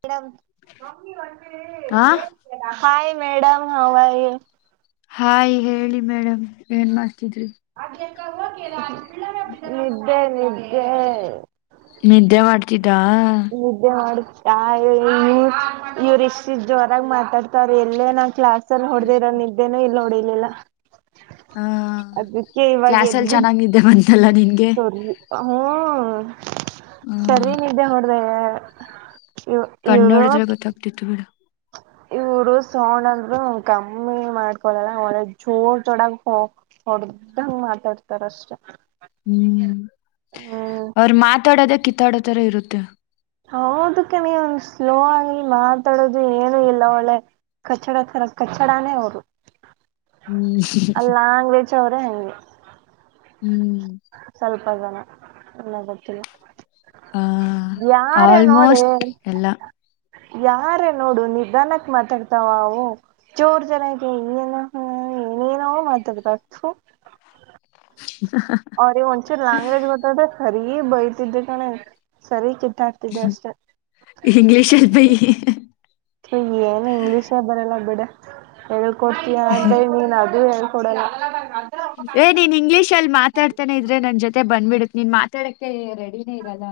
Madam ಹಾ hi madam how are you? Hi ಹೇಳಿ madam ಏನ್ ಮಾಡ್ತಿದ್ರಿ? ಅದ [unintelligible] ಹ್ಮ್ ನಿದ್ದೆ ನಿದ್ದೆ. ನಿದ್ದೆ ಮಾಡ್ತಿದ್ದಾ? ನಿದ್ದೆ ಮಾಡ್ತಿದ್ದಾ ಇವ್ರಿಷ್ಟಿಷ್ಟ್ ಜೋರಾಗಿ ಮಾತಾಡ್ತಾವ್ರೆ ಎಲ್ಲೇ ನಾ ಕ್ಲಾಸ್ ಸಲ್ ಹೊಡ್ದಿರೋ ನಿದ್ದೇನೆ ಇಲ್ಲ್ ಹೋಡಿಲಿಲ್ಲ. ಹಾ ಕ್ಲಾಸಲಾ ಎದ್ಬಿಟ್ಟ ಚೆನ್ನಾಗ್ ನಿದ್ದೆ ಬಂತಲ್ಲ ನಿನ್ಗೆ. ಹ್ಮ ಹ್ಮ್ ಸರೀಗ್ ನಿದ್ದೆ ಮಾಡ್ದೆ ಇ ಕಣ್ಣೋಡುದ್ರೆ ಗೊತ್ತಾಗ್ತಿತ್ತು ಬಿಡು. ಇವ್ರು ಸೊಣಂದ್ರು ಕಮ್ಮಿನೇ ಮಾಡ್ಕೊಳಲ್ಲ ಒಳೆ ಜೋಡ್ ಜೋಡಾಗ್ ಹ ಹೊಡ್ದಂಗ ಮಾತಾಡ್ತಾರಷ್ಟೆ. ಹ್ಮ್ ಅವ್ರ್ ಮಾತಾಡೋದೆ ಕಿತ್ತಾಡೋತರ ಇರುತ್ತೆ. ಹೌದಕಣೆ ಒಂದು ಸ್ಲೋ ಆಗಿ ಮಾತಾಡೋದು ಏನು ಇಲ್ಲ ಒಳ್ಳೆ ಕಚ್ಚಡ ತರ ಕಚ್ಚಡಾನೇ ಅವರು ಹ್ಮ್ ಆ ಲಾಂಗ್ವೆ ಚ್ಚವ್ರೆ. ಹ್ಮ್ ಸ್ವಲ್ಪ ಜನ ಎಲ್ಲ ಗೊತ್ತಿಲ್ಲ. ಆ ಯಾರ ಆಲ್ಮೋಸ್ಟ್ ಎಲ್ಲ. ಯಾರೇ ನೋಡು ನಿಧಾನಕ್ ಮಾತಾಡ್ತಾವ ಅವು. ಜೋರ್ ಜೋರಾಗೀ ಏನೇನೊ ಏನೋ ಮಾತಾಡ್ತವ್ ತು. ಹ ಹ. ಅವ್ರಿಗೆ ಒಂಚೂರ್ ಲಾಂಗ್ವೇಜ್ ಗೊತ್ತಾದ್ರೆ ಸರೀ ಬೈತಿದ್ದೆ ಕಣೆ ಸರಿ ಚಿತ್ತ ಹ್ಮ ಇಂಗ್ಲೀಷಲ್ ಬೖಯೆ. ನಂಗೇನು ಇಂಗ್ಲೀಷೇ ಬರಲ್ಲ ಬಿಡೆ ಹೇಳ್ಕೊಡ್ತೀಯ ಅಂದ ನೀನ್ ಅದು ಹೇಳ್ ಕೊಡಲ್ಲ. ಏ ನೀನ್ ಇಂಗ್ಲೀಷ್ ಅಲ್ಲಿ ಮಾತಾಡ್ತಾನೆ ಇದ್ರೆ ನನ್ ಜೊತೆ ಬಂದ್ಬಿಡುತ್ತೆ ನೀನ್ ಮಾತಾಡಕ್ಕೆ ರೆಡಿನೇ ಇರಲ್ಲ.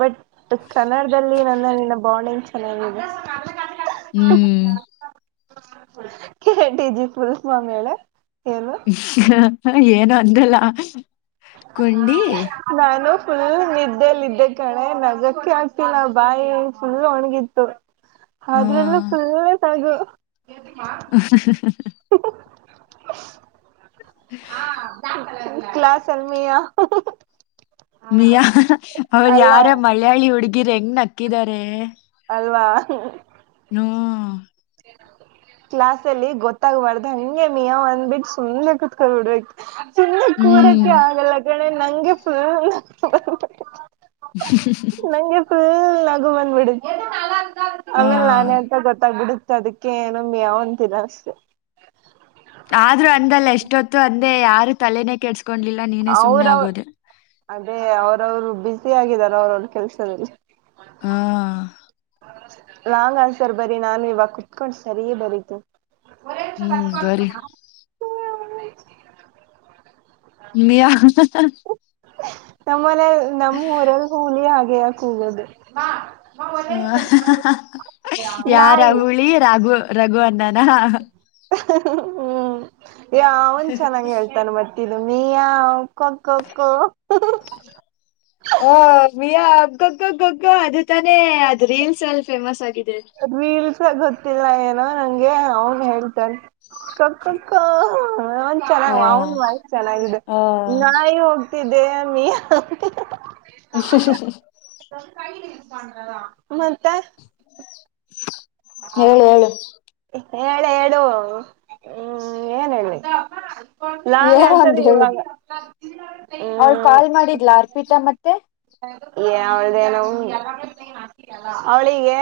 ಬಟ್ ಕನ್ನಡದಲ್ಲಿ ನನ್ನ ನಿನ್ನ ಬಾಂಡಿಂಗ್ ಚೆನ್ನಾಗಿದೆ. ಹ್ಮ್ ಕೆಟಿಜಿ ಫುಲ್ ಫಾರಂ ಹೇಳೇ ಹೇಳು. ಏನೋ ಅಂದ್ಯಲ್ಲ ಕೊಂಡಿ ನಾನು ಫುಲ್ ನಿದ್ದೇಲ್ಲಿದ್ದೆ ಕಣೆ ನಗಕ್ಕೆ ಆಗ್ತಿಲ್ಲ ಬಾಯಿ ಫುಲ್ ಒಣಗಿತ್ತು. ಅದರಲ್ಲೂ ಹಾ ಫುಲ್ಲು ನಗು. ಹ ಹ ಹ ಹ. ಹ [inaudible] ಕ್ಲಾಸ್ ಎಲ್ಮಿಯಾ ಮಿಯಾ ಅವ್ರು ಅಲ್ಲ ಯಾರ ಮಲಯಳಿ ಹುಡ್ಗಿರ್ ಹೆಂಗ್ ನಕ್ಕಿದ್ದಾರೆ ಅಲ್ವಾ ನು [unintelligible] ಕ್ಲಾಸ್ ಅಲ್ಲಿ ಗೊತ್ತಾಗ್ಬಾರ್ದ ಹಂಗೆ ಮಿಯ ಅಂಧ್ಬಿಟ್ಟು ಬಿಟ್ಟ ಸುಮ್ನೆ ಕುೂತ್ಕೊಬಿಡ್ಬೇಕು ಸುಮ್ನೆ ಹ್ಮ್ ಕೂರಕ್ಕೆ ಆಗಲ್ಲ ಗಣೆ ನಂಗೆ ಫುಲ್ [unintelligible] ನಂಗೆ ಫುಲ್ ನಗು ಬಂದ್ಬಿಡ ಆ ಆಮೇಲೆ ನಾನೇ ಅಂತ ಗೊತ್ತಾಗ್ಬಿಡುತ್ತ ಅದಕ್ಕೆ ಏನು ಮ್ಯಾವ್ ಅಂತೀನಿ ಅಷ್ಟೆ ಆದ್ರೂ ಅಂದಲ್ಲ ಎಷ್ಟೊತ್ತು ಅಂದೇ ಯಾರು ತಲೆನೆೇ ಕೆಡಿಸಿಕೊಳಿಲ ಕಣಲಿಲ್ಲ ನೀ ಅವರವ ಅದೇ ಅವ್ರವ್ರು ಬ್ಯುಸ ಆಗಾರ ಅವರವ್ರ ಕೆಲ್ಸದಲ್ಲಿ ಹಾ ಲಾಂಗ್ ಆನ್ಸರ್ ಬರಿ ನಾನು ಇವಾಗ ಕುತ್ಕೊಂಡು ಸರಿ ಬರೀತೀನಿ ಹ್ ಬರಿ ಮ್ಯಾ ಹಾ ನಮ್ಮಲೆ ನಮ್ಮ್ೂಊರಲ್ ಹುಲಿ ಆಗೆ ಕೂಗೋಧು ಹ ಯಾರ ನಾಯಿ ಹುಳಿ ರಘು ರಘು ಅನ್ನಾನ ಹ್ಮ್ ಯ ಅವನ್ ಚೆನ್ನಾಗಿ ಹೇಳ್ತಾನ ಮತ್ತೆ ಇದು ಮಿಯಾವ್ ಕೋಕೋ [unintelligible] ಹ ಮಿಯಾ ಅಗ್ಗಗ್ಗಗ್ಗಗ್ಗ ಅದು ತಾನೇ ಅದ್ ರೀಲ್ಸ್ ಅಲ್ಲಿ ಫೇಮಸ್ ಆಗಿದೆ ರೀಲ್ಸ ಗೊತ್ತಿಲ್ಲ ಏನೋ ನಂಗೆ ಅವನು ಹೇಳ್ತನ ಕಕ್ಕಕ್ಕ ಅವನ್ ಹಾ ಚೆನ್ನಾಗ ಅವನ್ ವಾಯಸ್ ಚೆನ್ನಾಗಿದೆ ಹಾ ನೋಗ ಇದೆ ಮಿಯಾ ಹ ಹ [unintelligible] ಮತ್ತೆ [unintelligible] ಹಾ ಹೇಳು ಹೇಳು ಹೇಳ ಹೇಳು ಹ್ಮ ಏನ್ ಹೇಳಿ ಲಾಂಗ ಏನೋ ಆನ್ಸರ್ ಇವಾಗ ಅವ್ಳ ಹ್ಮ್ ಕಾಲ್ ಮಾಡಿದ್ಲಾರ್ಪೀತಾ ಮತ್ತೆ ಅವಳ್ದನ ಅವಳಿಗೆ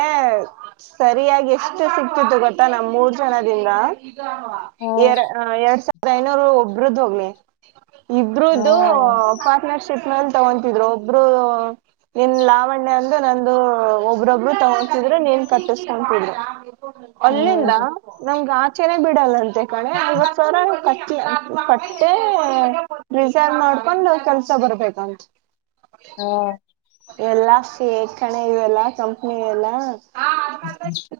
ಸರಿಯಾಗಿ ಎಷ್ಟು ಸಿಗ್ತಿತ್ತು ಗೊತ್ತಾ ನಮ ಮೂರ್ ಜನದಿಂದ ಹಾ ಎ ಎರಡ್ ಸಾವ ಅೈನವರು ಒಬ್ರದು ಹೋಗ್ಲಿ ಹಾ ಇಬ್ರದು ಪಾರ್ಟ್ನರ್ಶಿಪ್ ನಲ್ಲಿ ತಗೊತಿದ್ರು ಒಬ್ರು ಇನ್ ಲಾವಣ್ಯ ಅಂದ ನಂದು ಒಬ್ರೊಬ್ರು ತಗೊತಿದ್ರೆ ನೀನ್ ಕಟ್ಟಿಸ್ ಕ್ರ ಹ್ಮ್ ಅಲ್ಲಿಂದ ನಮಗ ಆಚೆನೇ ಬಿಡಲ್ಲಂತೆ [unintelligible] ಕಟ್ಟೆ ರಿಸೈನ್ ಮಾಡ್ಕೊಂಡ್ ಕೆಲ್ಸ ಬರ್ಬೇಕಂತೆ ಹಾ ಎಲ್ಲಾ ಫೇಕ್ ಕಣ ಇವೆಲ್ಲ ಕಂಪ್ನಿ ಇವೆಲ್ಲ [unintelligible]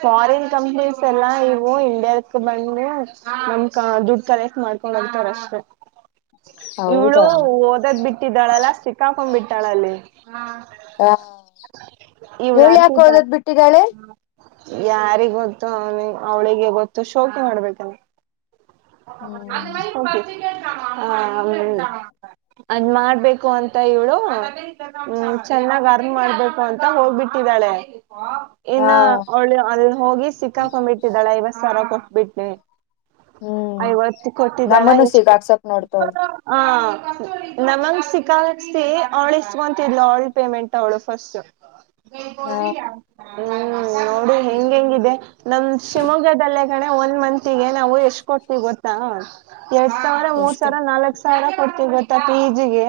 ಫಾರಿನ್ ಕಂಪ್ನೀಸ್ ಎಲ್ಲಾ ಇವು ಇಂಡಿಯಕ್ ಬಂದು ನಮ ದುಡ್ ಕಲೆಕ್ಟ್ ಮಾಡ್ತವಿ ಹಿಂಗ ಅಂತಾರ ಅಷ್ಟೆ. [inaudible] ಇವಳು ಹೌದಾ ಓದದ್ ಬಿಟ್ಟಿದ್ದಾಳಲ್ಲ ಸಿಕ್ಕಾಕೊಂಡ್ ಬಿಟ್ಟಾಳಲ್ಲಿ. ಹಾ ಇವ್ಳ ಯಾಕ ಹೋದದ್ ಬಿಟ್ಟಿದಾಳೆ. ಯಾರಿಗ ಗೊತ್ತು ಅವ ಅವ್ಳಿಗೆ ಗೊತ್ತು ಶೋಕಿ ಮಾಡ್ಬೇಕ. ಹ್ಮ್ [unintelligible] ಅದ್ ಮಾಡ್ಬೇಕು ಅಂತ ಇವ್ಳು ಹ ಚೆನ್ನಾಗ್ ಅರ್ನ್ ಮಾಡ್ಬೇಕು. ಅಂತ ಹೋಗ್ಬಿಟ್ಟಿದ್ದಾಳೆ. ಹಾ ಇನ್ನು ಅವಳು ಅಲ್ಲಿ ಹೋಗಿ ಸಿಕ್ಕಾಕೊಂಡ್ಬಿಟ್ಟಿದ್ದಾಳೆ ಐವತ್ ಸಾವಿರ ಕೊಟ್ಬಿಟ್ಟನೆ. ಹ್ಮ್ ಐವತ್ತು ಕೊಟ್ಟಿದ್ದಾಳ ನಮ್ಮನ್ನು ಎಷ್ಟು ಸಿಗಾಕ್ಸಕ್ ನೋಡ್ತವಳ ಹಾ. ನಮಂಗ ಸಿಕ್ಕಕ್ಸಿ ಅವಳ ಇಸ್ಕೊಂತಿದ್ಲ ಅವಳ ಪೇಮೆಂಟ್ ಅವಳು ಫಸ್ಟ್. ಹಾ ಹ್ಮ್ ನೋಡಿ ಹೆಂಗ ಹೆಂಗಿದೆ ನಮ ಶಿವಮೊಗ್ಗದಲ್ಲ. ಒಂದ ಮತ್ಗೆ ನಾವು ಎಷ್ಟ್ ಕೊಡ್ತಿವಿ ಗೊತ್ತಾ ಎರಡ್ ಸಾವಿರ ಮೂರ್ ಎಷ್ಟು ಸಾವಿರ ನಾಲ್ಕ ಸಾವ. ಸಾವಿರ ಕೊಡ್ತಿವ ಗೊತ್ತಾ ಪಿ ಜೀ ಗೆ.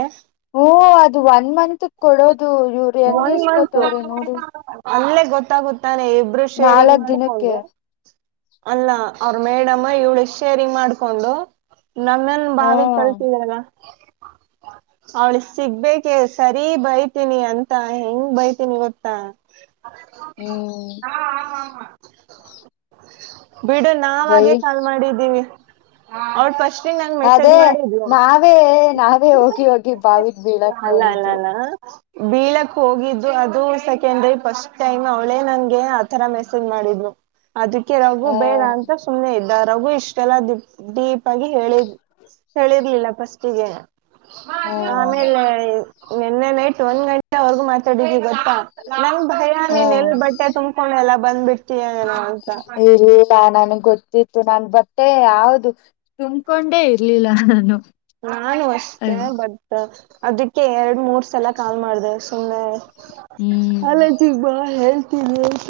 ಹೂ ಅದು ಒನ್ ಮಂತ್ ಗ ಕೊಡೋದು ಇವ್ರ ಹೆಂಗ್ ಒನ್ ಮಂತ್ ಇಸ್ಕೋತವ್ರಿ ನೋಡ. ಅಲ್ಲೇ ಗೊತ್ತಾಗುತ್ತಾನೆ ಇಬ್ರು ಶೇರಿಂಗ್ ನಾಲ್ಕ್ ದಿನಕ್ಕೆ ಮಾಡ್ಕೊಂಡು. ಅಲ್ಲ ಅವ್ರ ಮೇಡಮ್ಮ ಇವಳು ಶೇರಿಂಗ್ ಮಾಡ್ಕೊಂಡು. ನಮ್ಮನ್ ಹಾ ಬಾವಿಗ ತಳ್ಳತಿದ್ರಲ್ಲ. ಅವ್ಳ ಸಿಗ್ಬೇಕ ಇಗ ಸರಿ ಬೈತೀನಿ ಅಂತ. ತ್ತಾ ಹೆಂಗ್ ಬೈತೀನಿ ಗೊತ್ತಾ. ಹ್ಮ್. [inaudible] ಬಿಡು ನಾವ್ ಬೈ ಆಗೆ ಕಾಲ್ ಮಾಡಿದ್ದೀವಿ ಅವಟ್ ಪಫಸ್ಟ್ಂಗ ನಂಗ ಮೆಸೇಜ್ ಅದೇ ಮಾಡಿದ್ಲು. ನಾವೇ ನಾವೇ ಹೋಗಿ ಹೋಗಿ ಬಾವಿಗೆ ಬೀಳಕ್ ನೋಡಿದು. ಆ. ಬೀಳಕ್ ಹೋಗಿದ್ದು ಅದು ಸೆಕೆಂಡ್ರಿ ಫಸ್ಟ್ ಟೈಮ್ ಅವಳೇ ನಂಗೆ ಆತರ ಮೆಸೇಜ್ ಮಾಡಿದ್ಲು. ಅದಕ್ಕೆ ರಗು ಬೇಡ ಹ್ಮ ಅಂತ. ಸುಮ್ನೆ ಇದ್ದ ರಘು ಇಷ್ಟೆಲ್ಲ ದ ಡೀಪ್ ಆಗಿ ಹೇಳಿ ಹೇಳಿರ್ಲಿಲ್ಲ ಫಸ್ಟ್ ಗೆ. ಹ್ಮ ಆಮೇಲೆ ನಿನ್ನೆ ನೈಟ್ ಒಂದ್ ಗಂಟೆ ವರ್ಗು ಮಾತಾಡಿದ್ವಿ ಗೊತ್ತಾ. ನಂಗ ಭಯ ನೀನ್ ಎಲ್ಲಿ ಹ್ಮ ಬಟ್ಟೆ ತುಂಬಕೊಂಡೆಲ್ಲ ಬಂದ್ಬಿಡ್ತೀಯ ಏನ ಅಂತ. ಇಲ್ಲ ನನ್ಗ್ ಗೊತ್ತಿತ್ತು ನಾನು ಬಟ್ಟೆ ಯಾವದು ತುಂಬಕೊಂಡೇ ಇರ್ಲಿಲ್ಲ ನಾನು. ನಾನು ಅಷ್ಟೇ ಬಟ್ ಅದಕ್ಕೆ ಎರಡ್ ಮೂರ್. ಸಲ ಕಾಲ್ ಮಾಡ್ದೇ ಸುಮ್ನೆ ಹ್ಮ್ ಕಾಲೇಜಿಗೆ ಬಾ ಹೇಳ್ತೀನಿ ಅಂತ.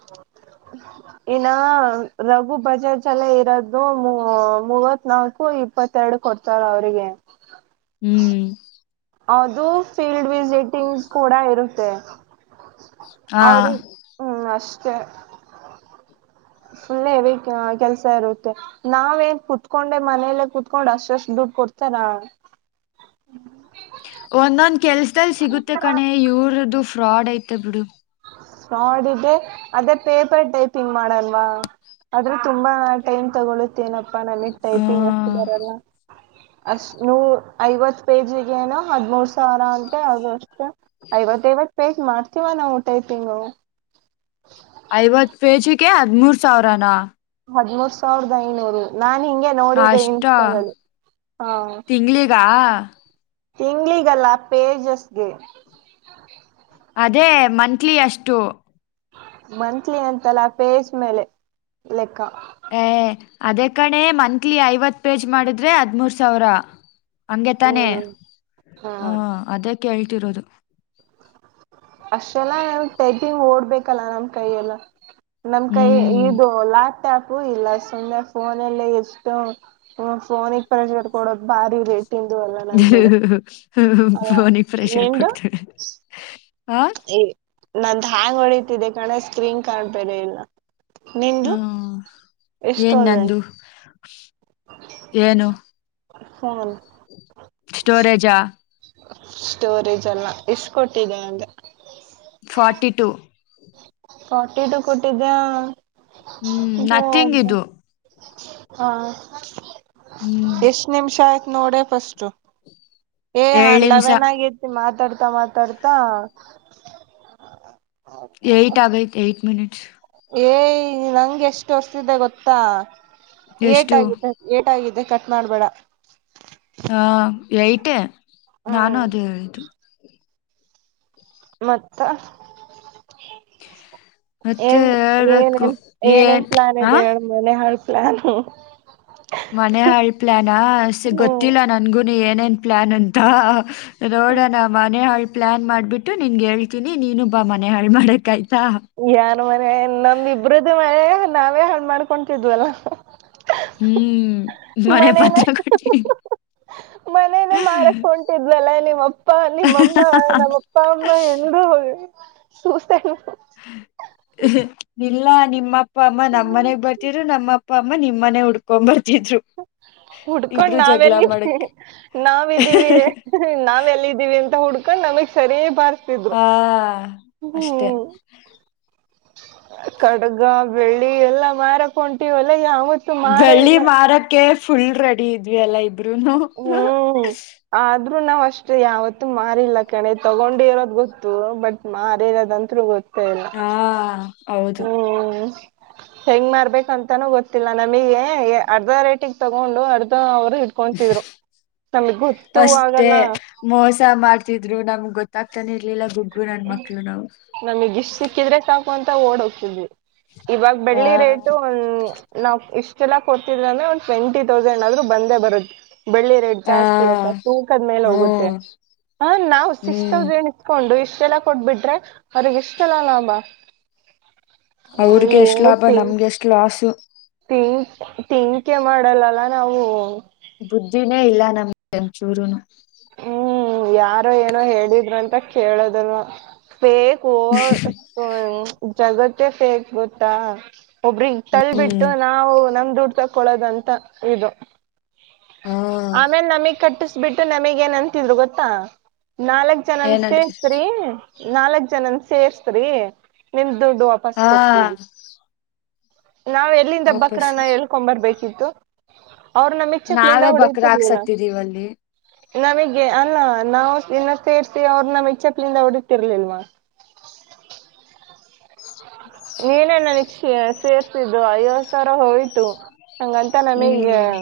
[inaudible] ಇನ್ನ ರಘು ಬಜಾಜ್ ಚಲೆ ಇರೋದು ಮೂ ಮೂವತ್ ನಾಲ್ಕು. ಇಪ್ಪತ್ತೆರಡು ಕೊಡ್ತಾರ ಅವರಿಗೆ. ಹ್ಮ್. ಅದು ಫೀಲ್ಡ್ ವಿಸಿಟಿಂಗ್ ಕೂಡ ಇರುತ್ತೆ. ಹ ಅವ್ರಿಗ್ ಹ್ಮ್ ಅಷ್ಟೇ. ಫುಳ್ಳೆ ವ ಕೆಲ್ಸ ಇರುತ್ತೆ. ನಾವೇನ್ ಕುೂತ್ಕೊಂಡೆ ಮನೇಲ್ಲ ಕುತ್ಕೊಂಡ್ ಅಷ್ಟಷ್ಟು ದುಡ್ಡು ಕೊಡ್ತಾರಾ. ಒಂದೊಂದ್ ಕೆಲ್ಸದಲ್ಲಿ ಸಿಗುತ್ತೆ ಕಣೆ ಇವರದು ಫ್ರಾಡ್ ಐತೆ ಬಿಡು. ನೋಡಿದ್ದೆ ಅದೇ ಪೇಪರ್ ಟೈಪಿಂಗ್ ಮಡನ್ವ. ಆದ್ರೆ ತುಂಬಾ ಟೈಮ್ ತಗೊಳುತ್ತೇನಪ್ಪಾ ನಮಗ್ ಟೈಪಿಂಗ್. ಹ್ಮ ಬರಲ್ಲ ಅಷ್ಟ ಐವತ್ತು ಪೇಜಿಗೆ ಏನೂ ಹದಿಮೂರು. ಸಾರ ಅಟ ಅ ಅಷ್ಟು ಐವತ್ತೈವತ್ತು ಪೇಜ್ ಮಾಡ್ತೀವ ನಾವು ಟೈಪಿಂಗು. ಐವತ್ತು ಪೇಜಿಗೆ ಹದಮೂರು ಸಾವಿರನಾ. ಹದ್ಮೂರ್ ಸಾವಿರದ ಐನೂರು ನಾನ್ ಹಿಂಗೆ. ನೋಡಿದ್ದ ಅಷ್ಟ ಇನ್ಸ್ಟಾ ದಲ್ಲಿ ಹ. ತಿಂಗ್ಳಿಗ ತಿಂಗಳಿಗಲ್ಲ ಪೇಜಸ್ಗೆ. ಅದೇ ಮಂತ್ಲಿ ಎಷ್ಟು. ಮಂತ್ಲಿ ಅಂತಲ್ಲ ಪೇಜ್ ಮೇಲೆ ಲೆಕ್ಕ. ಏ ಅದೇ ಕಣೆ ಮಂತ್ಲಿ ಐವತ್ತು ಪೇಜ್ ಮಾಡಿದ್ರೆ ಹದಿಮೂರು ಸಾವಿರ. ಹಂಗೆ ತಾನೆ ಹ್ಮ್ ಹ ಹಾ. ಅದೇ ಕೇಳ್ತಿರೋದು. ಅಷ್ಟೆಲ್ಲಾ ನ ಟೈಪಿಂಗ್ ಓಡ್ಬೇಕಲ್ಲ ನಮ್ ಕೈಯ ಎಲ್ಲ ನಮ್ ಕೈ ಹ್ಮ್ ಇದು ಅಲ್ಲಾ. ಟ್ಯಾಪು ಇಲ್ಲ ಸುಮ್ಮನೆ ಫೋನ ಅಲ್ಲಿ ಎಷ್ಟು ಫೋನ್ ಇ. ಪ್ರೆಜ್ಡ್ ಕೊಡೋದು ಭಾರಿ ರೇಟ ಇಂದು ಅಲ್ಲ ನಂದ ಬಿಡು. ಹ್ಮ ಅ ಪೋನಿಗೆ ಪ್ರ್ರೆಷರ್ ಕೊಡ್ತಾಳೆ ಹ. ನಂದ ಹ್ಯಾಂಗ್ ಹೊಡಿತಿದ್ದೆ ಕಣೆ ಸ್ಕ್ರೀನ್ ಕಾರ್ಡ್ ಬೇರೆ ಇಲ್ಲ. ನಿಂದು ಹ್ಮ ಏನ್ ಎಷ್ಟೋದೆ ನಂದು ಏನು. ಪೋನ್. ಸ್ಟೋರೇಜಾ. ಸ್ಟೋರೇಜ್ ಎಲ್ಲ ಎಷ್ಟ ಕೊಟ್ಟಿದ್ದೆ ಅಂದೆ. ಫಾರ್ಟಿ ಟು.. ಫಾರ್ಟಿ ಟು ಕೊಟ್ಟಿದ್ದ ಹ್ಮ್ ಇದ ನಥಿಂಗ್ ಅದ. ಇದು ಹಾ. ಹ್ಮ್. ಎಷ್ಟ್ ನಿಮಿಷ ಆಯ್ತು ನೋಡ ಫಸ್ಟ್ ಏ ಹಾ ಏಳು ನಿಮಿಷ ಲೆವೆನ್ ಆಗ. ಮಾತಾಡ್ತಾ ಮಾತಾಡ್ತಾ. ಏಯ್ಟ್ ಆಗೈತೆ ಏಟ ಮಿನಿಟ್ಸ್. ಏಯ ನಂಗೆ ಎಷ್ಟು ತೋರಸ್ತಿದೆ ಗೊತ್ತಾ ಏಟ್ ಎಷ್ಟು ಆಗಿದೆ. ಏಟ ಅಗಿದೆ ಕಟ್ ಮಾಡ್ಬೇಡ. ಹ ಏಟ್ ಏ ನಾನು ಹ್ಮ್ ಅದು ಹೇಳಿದ್ದು. ಮತ್ತ. ಮತ್ತೆ ಏನ್ ಹೇಳ್ಬೇಕು ಏನೇನ್ ಏನೇನ್ ಏನ್ ಪ್ಲಾನ್ ಆ ಇದೆ ಹೇಳ. ಮನೆ ಹಾಳ್ ಪ್ಲಾನು. ಮನೆ ಹಾಳ್ ಪ್ಲಾನ ಸೆ ಹ್ಮ್ ಗೊತ್ತಿಲ್ಲ ನನ್ಗುನು ಏನೇನ್ ಪ್ಲಾನ್ ಅಂತ. ನೋಡಣ ಮನೆ ಹಾಳ್ ಪ್ಲ್ಯಾನ್ ಮಾಡಿಬಿಟ್ಟು ನಿನ್ಗೆ ಹೇಳ್ತೀನಿ ನೀನುಬ್ ಬಾ ಮನೆ ಹಾಳು ಮಾಡಕ್ ಆಯ್ತಾ. ಯನ್ ಮನೆ ನಮ ಇಬ್ರ್ದ ಮನೆಯ ನಾವೇ ಹಾಳ್ ಮಾಡ್ಕೊತಿದ್ವಲ್ಲ. ಹ್ಮ್. ಮನೆ ಪತ್ರ ಕೊಟ್ಟಿ ಮನೆ. ಮಾರಕ್ ಹೊಂಟಿದ್ವಲ್ಲ ನಿಮ್ಮಪ್ಪ ನಿಮ್ಮಮ್ಮ ನಮ್ಮ್ ಅಪ್ಪ ಅಮ್ಮ ಎಲ್ರೂ ಹೋಗವಿ. ಸುತ. [unintelligible] ಇಲ್ಲ ನಿಮ್ಮ ಅಪ್ಪ ಅಮ್ಮ ನಮ್ಮನೆಗ್ ಬರ್. ಇರು ನಮ್ಮಪ್ಪ ಅಮ್ಮ ನಿಮ್ಮನೆ ಹುಡ್ಕೊಂಡ್ ಬರ್ತಿದ್ರು. ಹುಡ್ಕೊಂಡ್ ಇಬ್ರು ನಾವ ಜಗಳ ಎಲ್ಲಿಇದ್ದವಿ ಮಾಡಕ್ಕೆ ನಾವಿದ್ದೀವಿ. ನಾವ್ ಎಲ್ಲಿ ಇದ್ದಿವಿ ಅಂತ ಹುಡ್ಕೊಂಡ್ ನಮಗ್ ಸರಿಯ ಬಾರ್. ಹಾ ಅಷ್ಟೇ. ಕಡ್ಗ ಬೆಳ್ಳಿ ಎಲ್ಲಾ ಮಾರಕಹೋಂಟೀವ ಎಲ್ಲ ಯಾವತ.. ಬೆಳ್ಳಿ ಮಾರಕ್ಕೆ ಫುಲ್ ರೆಡಿ ಇದ್ವಿ ಅಲ್ಲಾ ಇಬ್ರುನು. ಹ್ಮ್ ಆದ್ರೂ ನಾವ್ ಅಷ್ಟ ಯಾವತ್ತು ಮಾರಿಲ್ಲ ಕಣೆ ತಗೊಂಡೇ ಇರೋದು ಗೊತ್ತು ಬಟ್ ಮಾರಿರದು ಅಂತ್ರುಗೊತ್ತಿಲ್ಲ. ಹಾ ಇಲ್ಲ ಹೌದು ಹು ಹು ಹೆಂಗ್ ಮಾರರ್ಬೇಕಂತಾನೂ ಗೊತ್ತಿಲ್ಲ ನಮಗೆ ಎ ಅರ್ಧ ರೇಟಿಗೆ ತಗೊಂಡು ಅರ್ಧ ಅವರು ಕೊಂತಿದ್ರು ನಮ್ಗೊತ್ತು ಅಷ್ಟೇ ಆಗಲ್ಲ. ಮೋಸ ಮಾಡ್ತಿದ್ರು ನಮ್ಗ್ ಗೊತ್ತಾಗ್ತಾನೆ ಇರ್ಲಿಲ್ಲ ಗುಗ್ಗು ನನ್ ಮಕ್ಳು ನಾವು. ನಮಗ್ ಇಷ್ಟ ಸಿಕ್ಕಿದ್ರೆ ಸಾಕು ಅಂತ ಓಡ ಹೋಗ್ತಿದ್ವಿ ಇವಾಗ ಬೆಳ್ಳಿ ಹ ರೇಟು ಒನ್ ನಾವ್ ಇಷ್ಟೆಲ್ಲ ಕೊಡ್ತಿದ್ರ ಅಂದ್ರೆ ಒಂದ್ ಟ್ವೆಂಟಿ ತೌಸಂಡ್ ಆದ್ರೂ ಬಂದೇ ಬರುತ್ತೆ ಬೆಳ್ಳಿ ರೇಟ್ ಹ ಜಾಸ್ತಿ ಆತ ತೂಕದ್ಮೇಲೆ ಹೋಗುತ್ತೆ ಹ್ಮ್ ಹ ನಾವು ಸಿಕ್ಸ ಹ್ಮ್ ತೌಸಂಡ್ ಇತ್ಕೊಂಡು ಇಷ್ ಎಲ್ಲ ಕೊಟ್ಟಬಿಟ್ರ ಅವ್ರರಿಗೆ ಇಷ್ಟಲ್ಲ ಲಾಭ ಅವ್ರಗೆ ಎಷ್ಟು ಲಾಭ ನಮಗೆ ಎಷ್ಟು ಲಾಸು. ಥಿ ಥಿಂಕೆ ಮಾಡಲ್ಲಲ್ಲ ನಾವು. ಬುದ್ಧಿನೇ ಇಲ್ಲ ನಮ್ಗೆ ಒನ್ ಚೂರುನು. ಹ್ಮ್ ಯಾರೋ ಏನೋ ಹೇಳಿದ್ರು ಅಂತ ಕೇಳೋದಲ್ಲ [unintelligible] ಕೋ ಜಗತ್ತೇ ಫೇಕ್ ಗೊತ್ತಾ ಒಬ್ರಗ್ ತಳ್ಬಿಟ್ಟು ಹ್ಮ್ ನಾವು ನಮ್ದ ದುಡ್ ತಕ್ಕೊಳೋದ ಅಂತಾ ಇದು. ಹಾ ಆಮೇಲೆ ನಮಗ್ ಕಟ್ಟಿಸಬಿಟ್ಟು ನಮಗ್ ಏನ್ ಅಂತಿದ್ರು ಗೊತ್ತಾ ನಾಲ್ಕ್ ಜನನ್ ಏನಂದ್ರೆ ಸೇರ್ತ್ರಿ ನಾಲ್ಕ್ ಜನನ್ ಸೇರ್ಸ್ತ್ರಿ ನಿಮ್ ದುಡ್ಡು ತಸ್ ಹಾ ಕೊಡ್ತವಿ ನಾವ ಎಲ್ಲಿಂದ ಬಕ್ರ ವಾಪಸ್ ನ ಹೇಳು. [unintelligible] ಬರ್ಬೇಕಿತ್ತು ಅವರು ನಮಗೆ ನಾವೇ ಬಕ್ರ ಆಗಿ ಸತ್ತಿದ್ದೀವಿ ಅಲ್ಲಿ. ನಮಗೆ ಅಲ್ಲ ನಾವು ಇನ್ನ ಸೇರ್ಸಿ ಅವ್ರ ನಮಗ್ ಚಪ್ಲಿಂದ ಹೊಡತಿರ್ಲಿಲ್ವ. ನೀನೇನ ನ [unintelligible] ಸೇರ್ಸಿದ್ದು ಐವತ್ತ ಸಾವಿರ ಹೋಯ್ತು. ಹಂಗಂತ ನಮಿಗೆ ಹ್ಮ್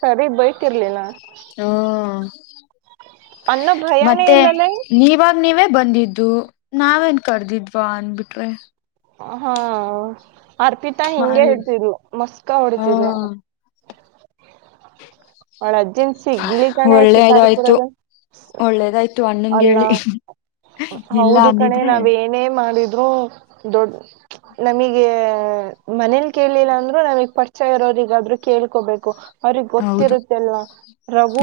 ಸರಿ ಬಯ್ತಿರ್ಲಿಲ್ಲ. ಹ್ಮ ಅನ್ನೋ ಭಯಾನೇ ಮತ್ತೆ ಇಲ್ಲಲೇ ನೀವಾಗ ನೀವೇ ಬಂದಿದ್ ಇದು ನಾವೇನ್ ಕರ್ದಿದ್ವಾ ಅಂದಬಿಟ್ರೆ. ಹಾ ಅರ್ಪಿತಾ ಹಿಂಗೆ ಮಾಡಿ ಹೇಳ್ತಿದ್ಲು ಮಸ್ಕ ಹಾ ಹೊಡತಿದ್ಲು. ಅವಳ್ ಅಜ್ಜಿನ್ ಶಿಗ್ಲಿ ಕಣೆ ಒಳ್ಳೇದಾಯ್ತು ಶಿಕಾರಿಪುರದ. ಒಳ್ಳೇದಾಯ್ತು ಅಣ್ಣಂಗ ಹೇಳಿ. ಇಲ್ಲ ಹೌದು ಕಣೆ ಅಂದಿದ್ರೆ ನಾವ್ ಏನೇ ಮಾಡಿದ್ರು ದೊಡ್ಡ ನಮಗೆ ಮನೇಲಿ ಕೇಳಲಿಲ್ಲ ಅಂದ್ರು ನಮಗೆ ಪರಿಚಯ ಇರೋರಿಗಾದ್ರು ಕೇಳ್ಕೋಬೇಕು. ಅವ್ರಿಗೆ ಹೌದು ಗೊತ್ತಿರುತ್ತೆ ಅಲ್ವಾ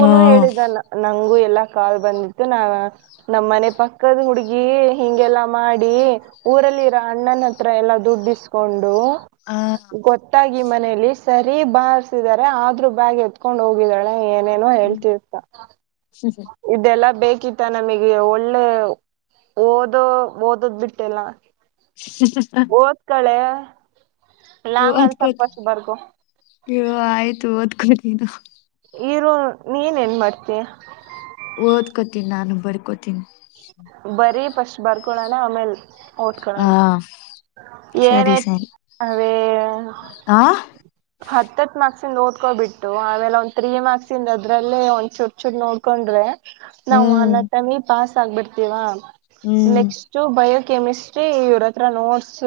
ಹಾ ಹೇಳಿದಾನ. ನಂಗು ಎಲ್ಲಾ ಕಾಲ್ ಬಂದಿತ್ತು ನಾ ನಮ್ಮನೆ ಪಕ್ಕದ ಹುಡ್ಗಿ ಹಿಂಗೆಲ್ಲಾ ಮಾಡಿ ಊರಲ್ಲಿರೋ ಅಣ್ಣನ ಹತ್ರ ಎಲ್ಲಾ ದುಡ್ಡಿಸ್ಕೊಂಡು ಹಾ ಗೊತ್ತಾಗಿ ಮನೇಲಿ ಸರಿ ಬಾರ್ಸಿದ್ದಾರೆ ಆದ್ರು ಬ್ಯಾಗ ಏತ್ ಕಕೊಂಡ್ ಹೋಗಿದಾಳೆ ಏನೇನೋ ಹೇಳ್ತಿರ್ತ್ತಾ ಹ್ಮ ಹ್ಮ [unintelligible] ಇದೆಲ್ಲಾ ಬೇಕಿತ್ತ ನಮಗೆ ಒಳ್ಳೆ ಓದೋ ಓದದ್ ಬಿಟ್ಟೆಲ್ಲ. ಹ [unintelligible] [unintelligible] ಓದ್ಕೊಳೆ. ಓದ್ಕೋತ್ ಆಯ್ತು ಓದ್ಕೋ [unintelligible] [unintelligible] ಇರು ನೀನ್ ಏನ್ ಮಾಡ್ತೀಯ? ಓದ್ಕೋತೀನಿ ನಾನು ಬರ್ಕೋತೀನಿ. ಬರಿ ಫಸ್ಟ್ ಬರ್ಕೊಳಣ ಆಮೇಲ್ ಹಾ ಓದ್ಕೊಳೊಣ. ಸರಿ ಏನೇ ಸರಿ [unintelligible] ಅವಿ ಆ ಹತ್ತತ್ ಮಾರ್ಕ್ಸಿಂದ ಓದ್ಕೊಬಿಟ್ಟು ಆಮೇಲ್ ಒಂದ್ ತ್ರೀ ಮಾರ್ಕ್ಸ್ ಇಂದ ಅದ್ರಲ್ಲೇ ಒಂದ್ ಚೂರ್ ಚೂರ್ ನೋಡ್ಕೊಂಡ್ರೆ ನಾವ ಹ್ಮ್ ಅಣ್ಣಾ ತಂಗಿ ಪಾಸ್ ಆಗ್ಬಿಡ್ತೀವಾ. ಹ್ಮ್ ನೆಕ್ಸ್ಟ್ ಬಯೋ ಕೆಮಿಸ್ಟ್ರಿ ಇವ್ರ ಹತ್ರ ನೋಟ್ಸ್